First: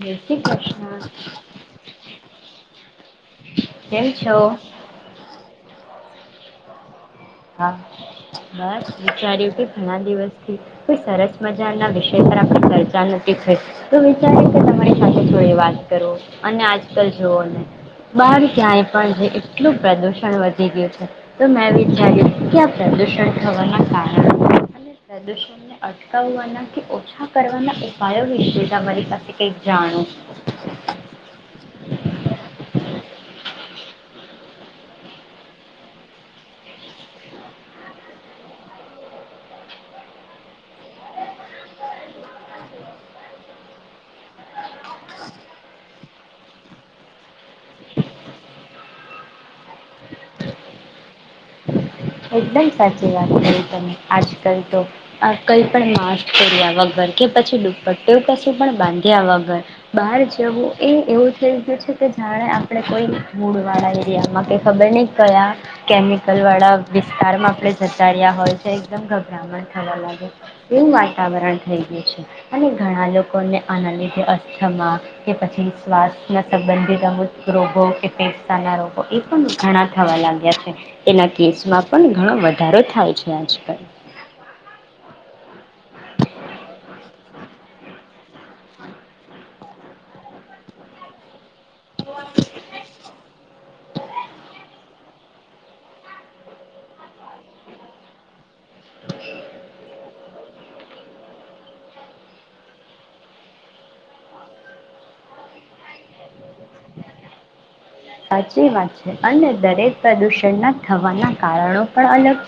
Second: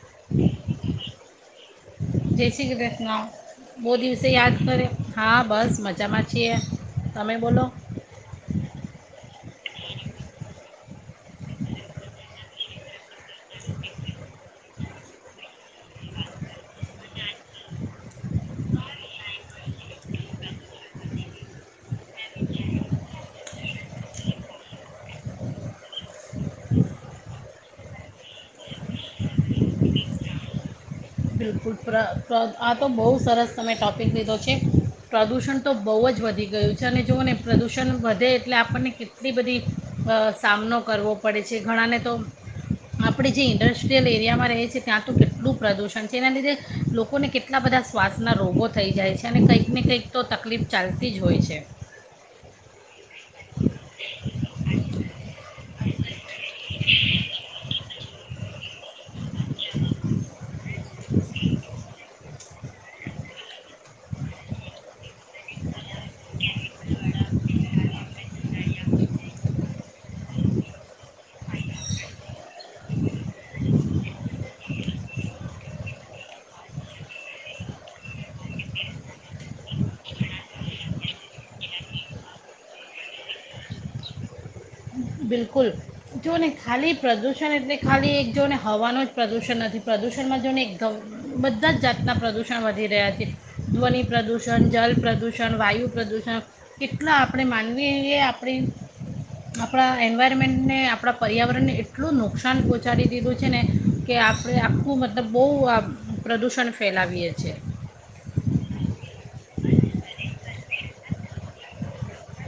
જય શ્રી કૃષ્ણ જય શ્રી કૃષ્ણ બહુ કેમ દિવસે છો યાદ કરે હા બસ મજા જમા છીએ. તમે બોલો હા બસ વિચાર્યું કે ઘણા દિવસથી કોઈ સરસ મજાના વિષય પર આપણે ચર્ચા ન શું વિચારી છે તમારી. સાથે થોડી વાત કરો અને આજકાલ જોઓ ને બહાર ક્યાંય પણ એટલું પ્રદુષણ વધી ગયું છે તો મે વિચા ચાર્યું કે આ પ્રદુષણ થવાના કારણો અને પ્રદુષણને અટકાવવાના કે ઓછા કરવાના ઉપાયો વિશે તમારી પાસે કઈક જાણું. બિલકુલ પ્ર પ્ર આ તો બહુ સરસ તમે ટૉપિક લીધો છે. પ્રદૂષણ તો બહુ જ વધી ગયું છે અને જુઓ ને પ્રદૂષણ વધે એટલે આપણને કેટલી બધી અ સામનો કરવો પડે છે ઘણાને તો આપણે જે ઇન્ડસ્ટ્રીયલ એરિયામાં રહે છે ત્યાં તો કેટલું પ્રદૂષણ. જેના લીધે લોકોને કેટલા બધા શ્વાસના રોગો થઈ જાય છે અને કંઈક ને કંઈક તો તકલીફ ચાલતી જ હોય છે. એકદમ સાચી વાત કરી તમે આજ કલ તો આ કઈ પણ મા કર્યા વગર કે પછી દુ પટ્ટું કશું પણ બાંધ્યા વગર બહાર જવું એ એવું થઈ ગયું છે કે જાણે આપણે કોઈ ધૂળવાળા એરિયામાં કે ખબર નહીં કયા કેમિકલવાળા વિસ્તારમાં આપણે જતા રહ્યા હોય તો એકદમ ગભરામણ થવા લાગે એવું વાતાવરણ થઈ ગયું છે અને ઘણા લોકોને આના લીધે અસ્થમા કે પછી શ્વાસના સંબંધિત સમસ્ત રોગો કે ફેફસાના રોગો એ પણ ઘણા થવા લાગ્યા છે એના કેસ માં પણ ઘણો વધારો થાય છે આજકાલ. બિલકુલ જો ને ખાલી પ્રદૂષણ એટલે ખાલી એક જો ને હવાનું જ પ્રદૂષણ નથી પ્રદૂષણમાં જો ને એકદમ બ બધા જ જાતના પ્રદૂષણ વધી રહ્યા છે. ધ્વનિ પ્રદૂષણ, જલ પ્રદૂષણ ષણ, વાયુ પ્રદૂષણ કેટલા આપણે માનવીએ આપડે આપણા એન્વાયરમેન્ટને આપણા પર્યાવરણને એટલું નુકસાન પહોંચાડી દીધું છે ને, કે આપણે આખું મતલબ બહુ આ પ્રદૂષણ ફેલાવીએ છીએ. સાચી વાત છે અને દરેક પ્રદૂષણના થવાના કારણો પણ અલગ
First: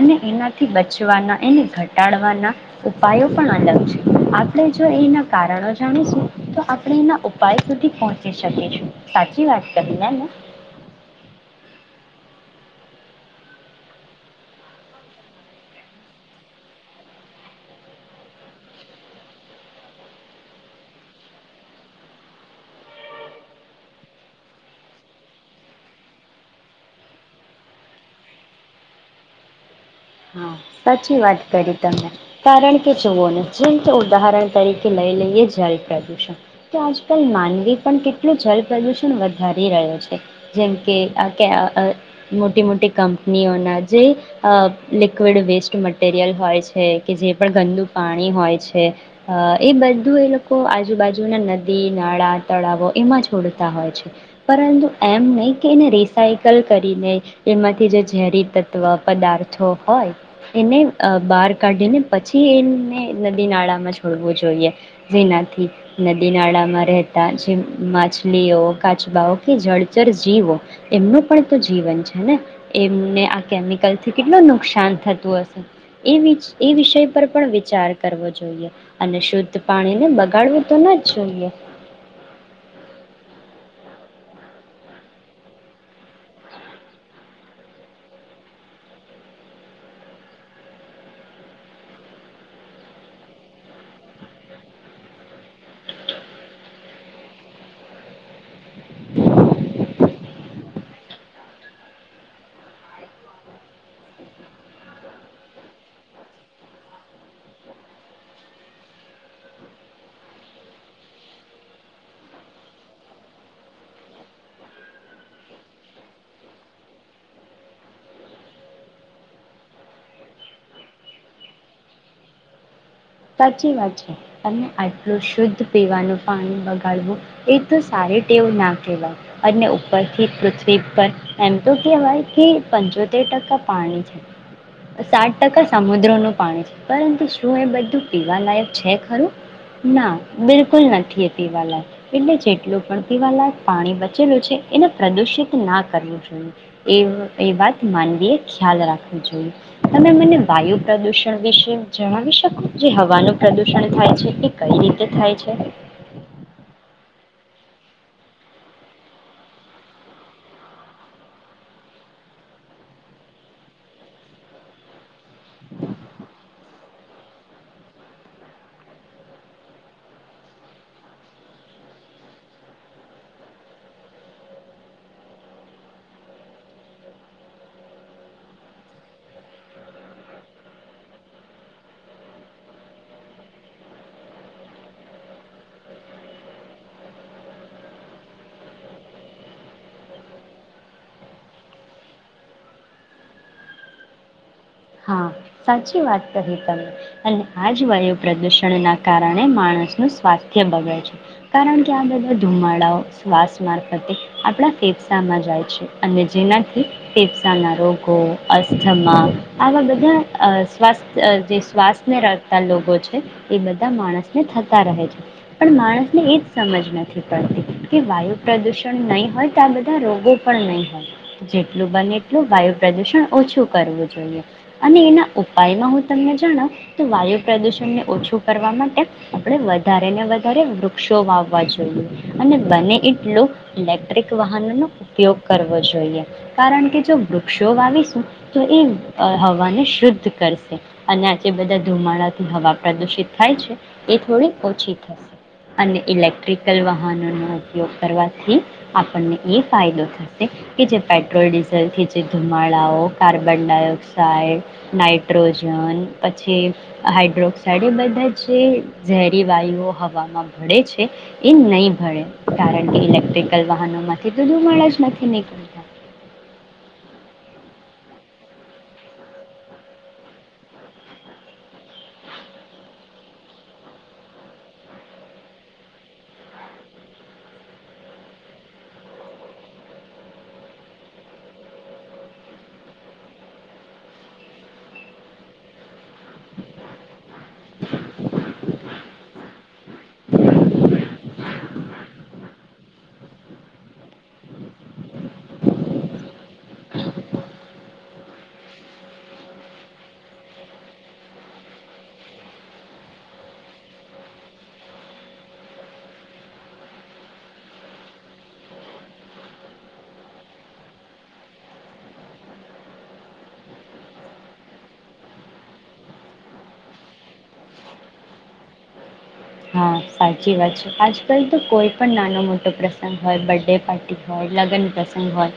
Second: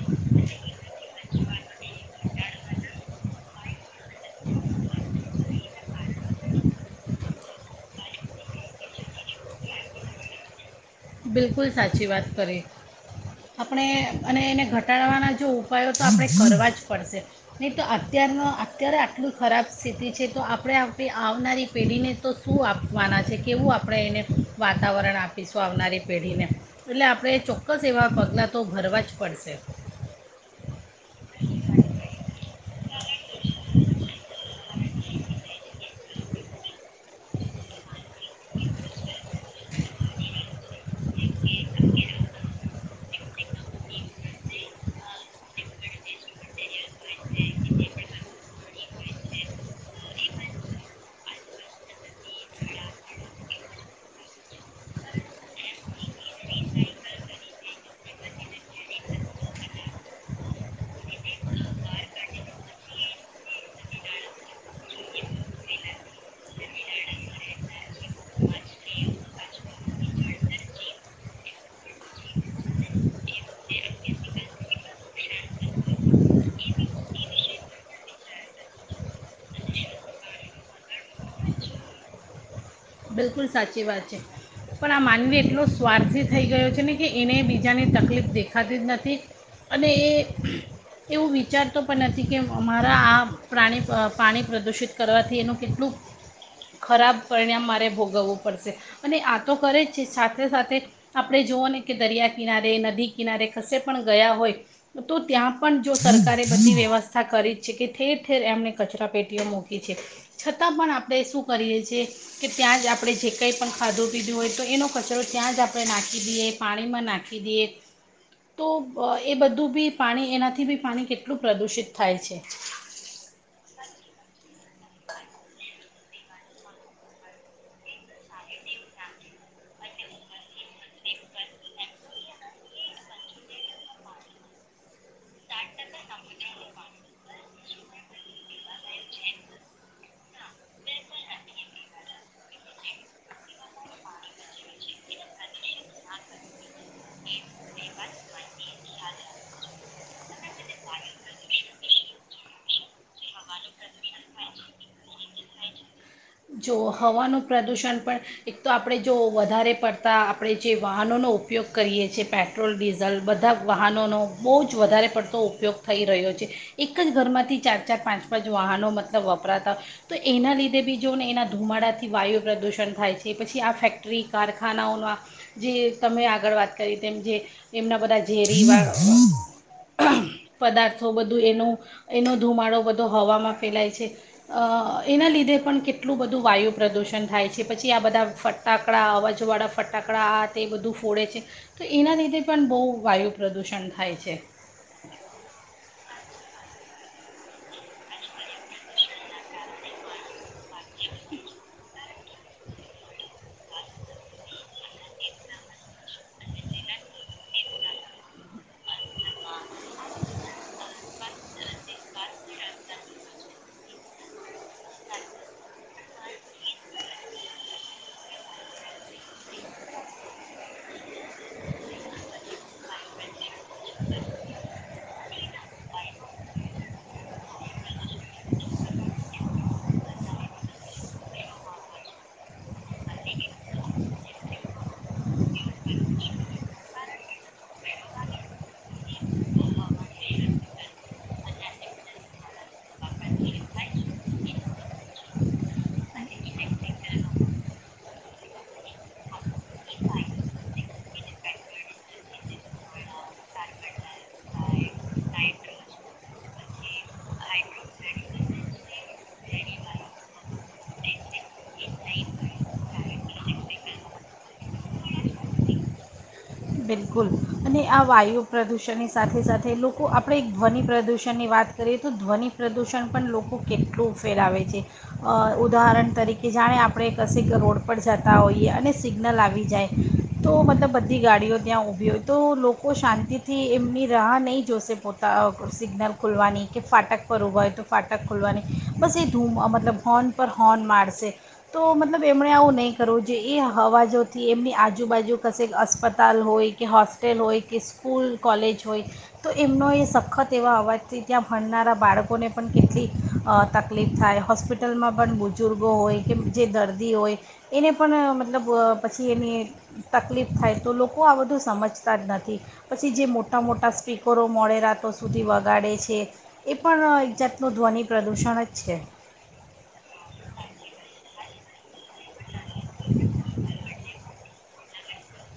અને એનાથી બચવાના એને ઘટાડ ના ઉપાયો પણ અલગ છે. આપડે જો એના કારણો જાણીશું તો આપણે એના ઉપાય સુધી પહોંચી શકીશું. સાચી વાત કરીને મૈ. બિલકુલ સાચી વાત કરી આપણે અને એને ઘટાડવાના જો ઉપાયો તો આપણે કરવા જ પડશે નહીં તો અત્યારનો અત્યારે આટલી ખરાબ સ્થિતિ છે તો આપણે આપણી આવનારી પેઢીને તો શું આપવાના છે. કેવું આપણે એને વાતાવરણ આપીશું. તો આવનારી પેઢીને એટલે આપણે ચોક્કસ એવા પગલાં તો ભરવા જ પડશે. સાચી વાત કરી તમે કારણ કે કે જુઓ ને જેમ કે ઉદાહરણ તરીકે લઈ લઈએ જલ પ્રદુષણ, તો આજકાલ માનવી પણ કેટલું જલ પ્રદુષણ વધારી રહ્યો છે. જેમ કે આ કે અ મોટી-મોટી કંપનીઓના જે અ લવિડ વેસ્ટ મટીરિયલ હોય છે. કે જે પણ ગંદુ પાણી હોય છે એ બધું એ લોકો આજુબાજુના નદી નાળા તળાવો એમાં છોડતા હોય છે. પરંતુ એમ નહીં કે એને રિસાયકલ કરીને એમાંથી જે ઝેરી તત્ત્વ પદાર્થો હોય એને બહાર કાઢીને પછી એને નદી નાળામાં છોડવું જોઈએ જેનાથી નદી નાળામાં રહેતા જે માછલીઓ કાચબાઓ કે જળચર જીવો એમનું પણ તો જીવન છે ને એમને આ કેમિકલથી કેટલો ન નુકસાન થતું હશે એ એ વિષય પર પણ વિચાર કરવો જોઈએ અને શુદ્ધ પાણીને બગાડવું તો ના જ જોઈએ. બિલકુલ સાચી વાત છે. પણ આ માનવી એટલો સ્વાર્થી થઈ ગયો છે ને કે એને બીજાને તકલીફ દેખાતી જ નથી અને એ એવું વિચારતો પણ નથી કે મારા આ પ્રાણી પાણી પ્રદૂષિત કરવાથી એનું કેટલું ખરાબ પરિણામ મારે ભોગવવું પડશે અને આ તો કરે જ છે. સાથે સાથે આપણે જોુઓ ને કે દરિયા કિનારે નદી કિનારે કશે પણ ગયા હોય તો ત્યાં પણ જો સરકારે બધી વ્યવસ્થા કરી જ છે કે ઠેર ઠેર એમણે કચરા પેટીઓ મૂકી છે છતાં પણ આપણે શું કરીએ છ છેએ કે ત્યાં જ આપણે જે કંઈ પણ ખાધું પીધું હોય તો એનો કચરો ત્યાં જ આપણે નાખી દઈએ પાણીમાં નાખી દઈએ તો એ બધું બી પાણી એનાથી બી પાણી કેટલું પ્રદૂષિત થાય છે. સાચી વાત છે. તને આટલું શુદ્ધ પીવાનું પાણી વગાડવું એ તો સારી ટેવ ના કહેવાય અને ઉપરથી પૃથ્વી પર એમ તો કેહેવાય કે પંચોતેર ટકા પાણી છે. સાત ટકા સમુદ્રનું પાણી છે. પરંતુ શું એ બધું? પીવાલાયક છે ખરું ના બિલકુલ નથી એ પીવાલાયક હવાનું એટલે જેટલું પણ પીવાલાયક પાણી બચેલું છે. એને પ્રદુષિત ના કરવું જોઈએ એ એ વાત નવી એ ખ્યાલ રાખવું જોઈએ તમે મને વાયુ પ્રદુષણ વિશે જણાવી શકો. જે હવાનું પ્રદુષણ થાય છે એ કઈ રીતે થાય છે. જો હવાનું પ્રદૂષણ પણ એક તો આપણે જો વધારે પડતા આપણે જે વાહનોનો ઉપયોગ કરીએ છીએ પેટ્રોલ ડીઝલ બધા વાહનોનો બહુ જ વધારે પડતો ઉપયોગ થઈ રહ્યો છે. એક જ ઘરમાંથી ચાર ચાર પાંચ પાંચ વાહનો મતલબ વપરાતા હોય તો એના લીધે બી જોને એના ધુમાડાથી વાયુ પ્રદૂષણ થાય છે પછી આ ફેક્ટરી કારખાનાઓમાં જે તમે આગળ વાત કરી તેમ જે એમના બધા ઝેરી અહ્હ પદાર્થો બધું એનું એનો ધુમાડો બધો હવામાં ફેલાય છે. ‍અ એના લીધે પણ કેટ એટલું બધું વાયુ પ્રદૂષણ થાય છે. પછી આ બધા ફટાકડા અવાજવાળા ફટાકડા આ તે બધું ફોડે છે. તો એના લીધે પણ બહુ વાયુ પ્રદૂષણ થાય છે. ત અને આ જ વાયુ પ્રદુષણ ના કારણે માણસ નું સ્વાસ્થ્ય એ બગડે છે. કારણ કે આ બધું ધુમાડાઓ શ્વાસ મારફતે આપણા ફેફસામાં જાય છે. અને જેનાથી ફેફસાના રોગો અસ્થમા. આવા બધા શવાસ્થ જે શ્વાસને લખતા લોગો છે. એ બધા માણસને થતા રહે છે. પણ માણસને એ જ સમજ નથી પડતી કે વાયુ પ્રદૂષણ નહીં હોય તો આ બધા રોગો પણ નહીં હોય જેટલું બને એટલું વાયુ પ્રદૂષણ ઓછું કરવું જોઈએ. અને એના ઉપાયમાં હું તમને જાણાવ તો વાયુ પ્રદુષણને ઓછું કરવા માટે આપણે વધારે ને વધારે વૃક્ષો વાવવા જોઈએ અને બને એટલો ઇલેક્ટ્રિક વાહનોનો ઉપયોગ કરવો જોઈએ કારણ કે જો વૃક્ષો વાવીશું તો એ અ હવાને શુદ્ધ કરશે અને આ જે બધા ધુમાડાથી હવા પ્રદૂષિત થાય છે. એ થોડી ઓછી થશે અને ઇલેક્ટ્રિકલ વાહનોનો ઉપયોગ કરવાથી આપણને એ ફાયદો થશે કે જે પેટ્રોલ ડીઝલથી જે ધુમાડાઓ કાર્બન ડાયોક્સ ઓક્સાઇડ, નાઇટ્રોજન પછી હાઇડ્રોક્સાઇડ એ બધા જે ઝેરી વાયુઓ હવામાં ભળે છે. એ નહીં ભળે કારણ કે ઇલેક્ટ્રિકલ વાહનોમાંથી તો ધુમાડા જ નથી નીકળતા. બિલકુલ અને આ વાયુ પ્રદૂષણની સાથે સાથે લોકો આપણે ધ્વનિ પ્રદૂષણની વાત કરીએ તો ધ્વનિ પ્રદૂષણ પણ લોકો કેટલું ફેરાવે છે. અ ઉદાહરણ તરીકે જાણે આપણે કશે રોડ પર જતા હોઈએ અને સિગ્નલ આવી જાય તો મતલબ બધી ગાડીઓ ત્યાં ઊભી હોય તો લોકો શાંતિથી એમની રાહ નહીં જોશે પોતા સિગ્નલ ખોલવાની કે ફાટક પર ઊભા હોય તો ફાટક ખોલવાની બસ એ ધૂમ મતલબ હોર્ન પર હોર્ન મારશે તો મતલબ એમણે આવું નહીં કરવું જે એ હવાજથી એમની આજુબાજુ કશે અસ્પતાલ હોય કે હોસ્ટેલ હોય કે સ્કૂલ કોલેજ હોય તો એમનો એ સખત એવા અવાજથી ત્યાં ભણનારા બાળકોને પણ કેટલી અ તકલીફ થાય હોસ્પિટલમાં પણ બુજુર્ગો હોય કે જે દર્દી હોય એને પણ મતલબ પછી એની તકલીફ થાય તો લોકો તો આ બધું સમજતા જ નથી પછી જે મોટા મોટા સ્પીકરો મોડે રાતો સુધી વગાડે છે. એ પણ એક જાતનું ધ્વનિ પ્રદૂષણ જ છે. હા સાચી વાત છે આજ કલ તો કોઈ પણ પણ નાનો મોટો પ્રસંગ હોય બર્થડે પાર્ટી હોય. લગ્ન પ્રસંગ હોય.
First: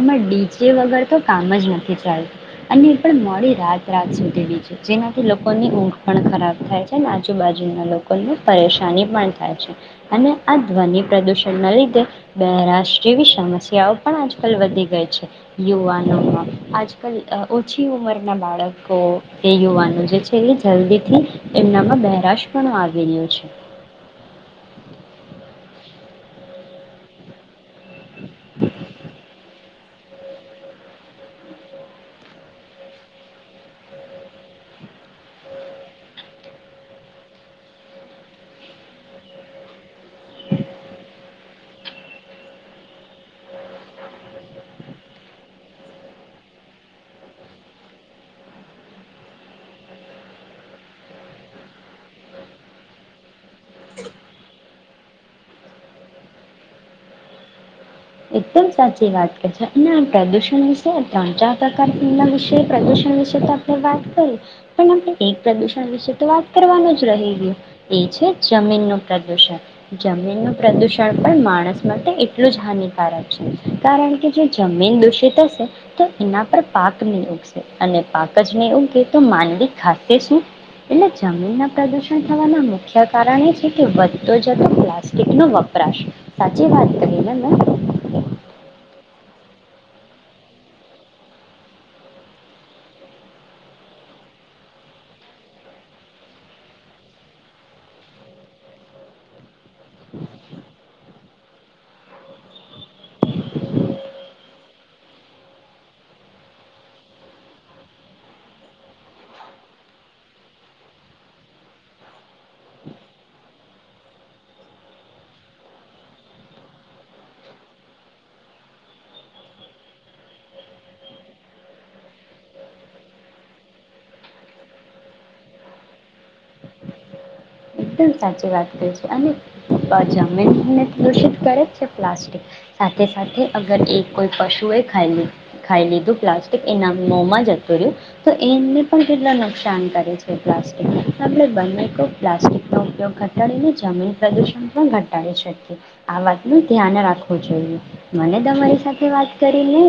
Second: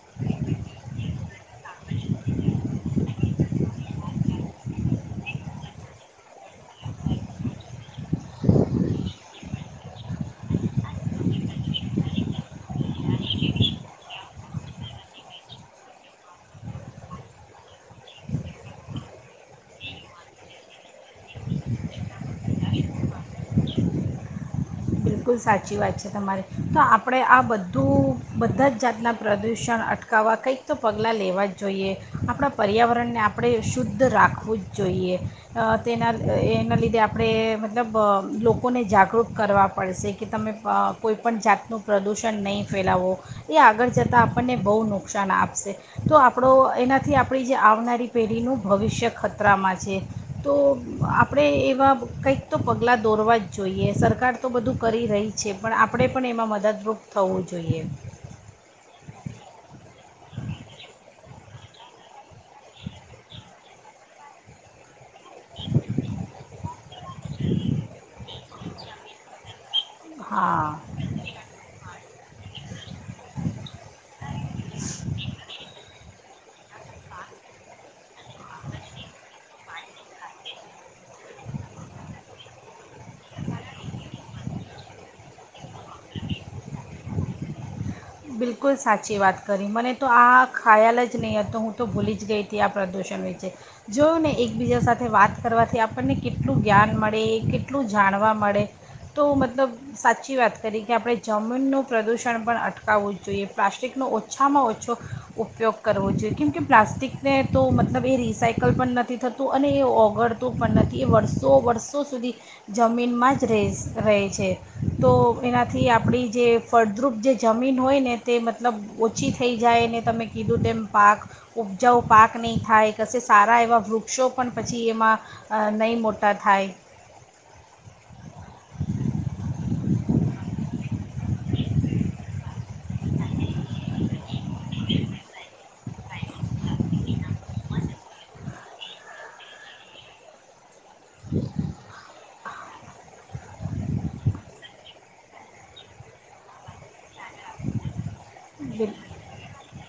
એમાં ડીજે વગર તો કામ જ નથી ચાલું અને પણ મો મોડી રાત રાત સુધી ડીજે જેનાથી લોકોની ઊંઘ પણ ખરાબ થાય છે. આજુબાજુના લો લોકોને પરેશાની પણ થાય છે. અને આ ધ્વનિ પ્રદૂષણના લીધે બહેરાશ જેવી સમસ્યાઓ પણ આજકાલ વધી ગઈ છે. યુવાનોમાં આજકાલ અ ઓછી ઉંમરના બાળકો કે યુવાનો જે છે. એ જલ્દીથી એમનામાં બહેરાશ પણ આવે. [unintelligible] બિલકુલ સાચી વાત છે. તમારે તો આપણે આ બધું બધા જ જાતનાં પ્રદૂષણ અટકાવવા કંઈક તો પગલાં લેવા જ જોઈએ આપણા પર્યાવરણને આપણે શુદ્ધ રાખવું જ જોઈએ અ‌ તેના એના લીધે આપણે મતલબ અ લોકોને જાગૃત કરવા. પડશે કે તમે કોઈપણ જાતનું પ્રદૂષણ નહીં ફેલાવો એ આગળ જતાં આપણને બહુ નુકસાન આપશે તો આપણો એનાથી આપણી જે આવનારી પેઢીનું ભવિષ્ય ખતરામાં છે. તો આપણે એવા કંઈક તો પગલાં દોરવા જ જોઈએ સરકાર તો બધું કરી રહી છે. પણ આપણે પણ એમાં મદદરૂપ થવું જોઈએ. એકદમ સાચી વાત કે અને આ પ્રદુષણ વિશે ત્રણ ચાર પ્રકારના વિશે પ્રદુષણ વિશે તો આપણે વાત કરી પણ આપણે એક પ્રદૂષણ વિશે તો વાત કરવાનું જ રહી ગયું એ છે જમીનનું પ્રદુષણ હા જમીનનું પ્રદૂષણ પણ માણસ માટે [unintelligible] [unintelligible] કારણ કે જો જમીન દૂષિત હશે તો એના પર પાક નહી ઉગશે અને પાક જ નહી ઉગે તો માંનડવી ખાશે શું? એટલે જમીન ના પ્રદુષણ થવાના મુખ્ય કારણ એ છે કે વધતો જતો પ્લાસ્ટિક નો વપરાશ સાચી વાત કરી ને. બિલકુલ સાચી વાત. કરી મને તો આ ખ્યાલ જ નહીં હતો હું તો ભૂલી જ ગઈ હતી આ પ્રદૂષણ વિચે જોયું ને એકબીજા સાથે વાત કરવાથી આપણને કેટલું જ્ઞાન મળે એ કેટલું જાણવા મળે તો મતલબ સાચી વાત કરી કે આપણે જમીનનું પ્રદૂષણ પણ અટ કાવવું જોઈએ પ્લાસ્ટિકનો ઓછામાં ઓછો ઉપયોગ કરવો જોઈએ કેમ કે પ્લાસ્ટિકને તો મતલબ એ રિસાયકલ પણ નથી થતું અને એ ઓગળતું પણ નથી એ વર્ષો વર્ષો સુધી જમીનમાં જ રેસ રહે છે. તો એનાથી આપણી જે ફળદ્રુપ જે જમીન હોય ને તે મતલબ ઓછી થઈ જાય ને તમે કીધું તેમ પાક ઉપજાઓ પાક નહીં થાય કશે સારા એવાં વૃક્ષો પણ પછી એમાં અ નહીં મોટા થાય. એકદમ સાચી વાત કરી છે અને જમીનને પ્રદુષિત કરે છે પ્લાસ્ટિક સાથે સાથે અગર એ કોઈ પશુ એ ખાય લે. ખાઈ લીધું પ્લાસ્ટિક એના મોમાં જતું રયુ તો એમને પણ કેટલા નુકસાન કરે છે પ્લાસ્ટિક આપડે બને તો પ્લાસ્ટિક ઉપયોગ ઘટાડીને જમીન પ્રદુષણ પણ ઘટાડી શકીએ આ વાતનું ધ્યાન રાખવું જોઈએ. મને તમારી સાથે વાત કરી ને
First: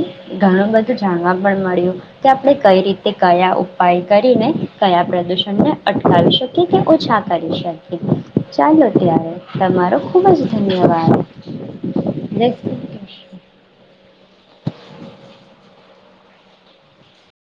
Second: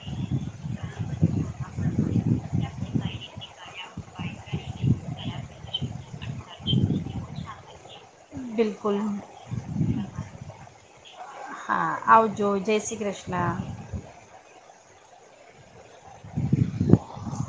ઘણું બધું જાણવા પણ મળ્યું કે આપણે કઈ રીતે કયા ઉપાય કરીને કયા પ્રદૂષણને અટકાવી શકીએ કે ઓછા કરી શકીએ. ચાલો બિલકુલ ત્યારે તમારો ખુબ જ ધન્યવાદ. હા આવજો જય શ્રી કૃષ્ણ.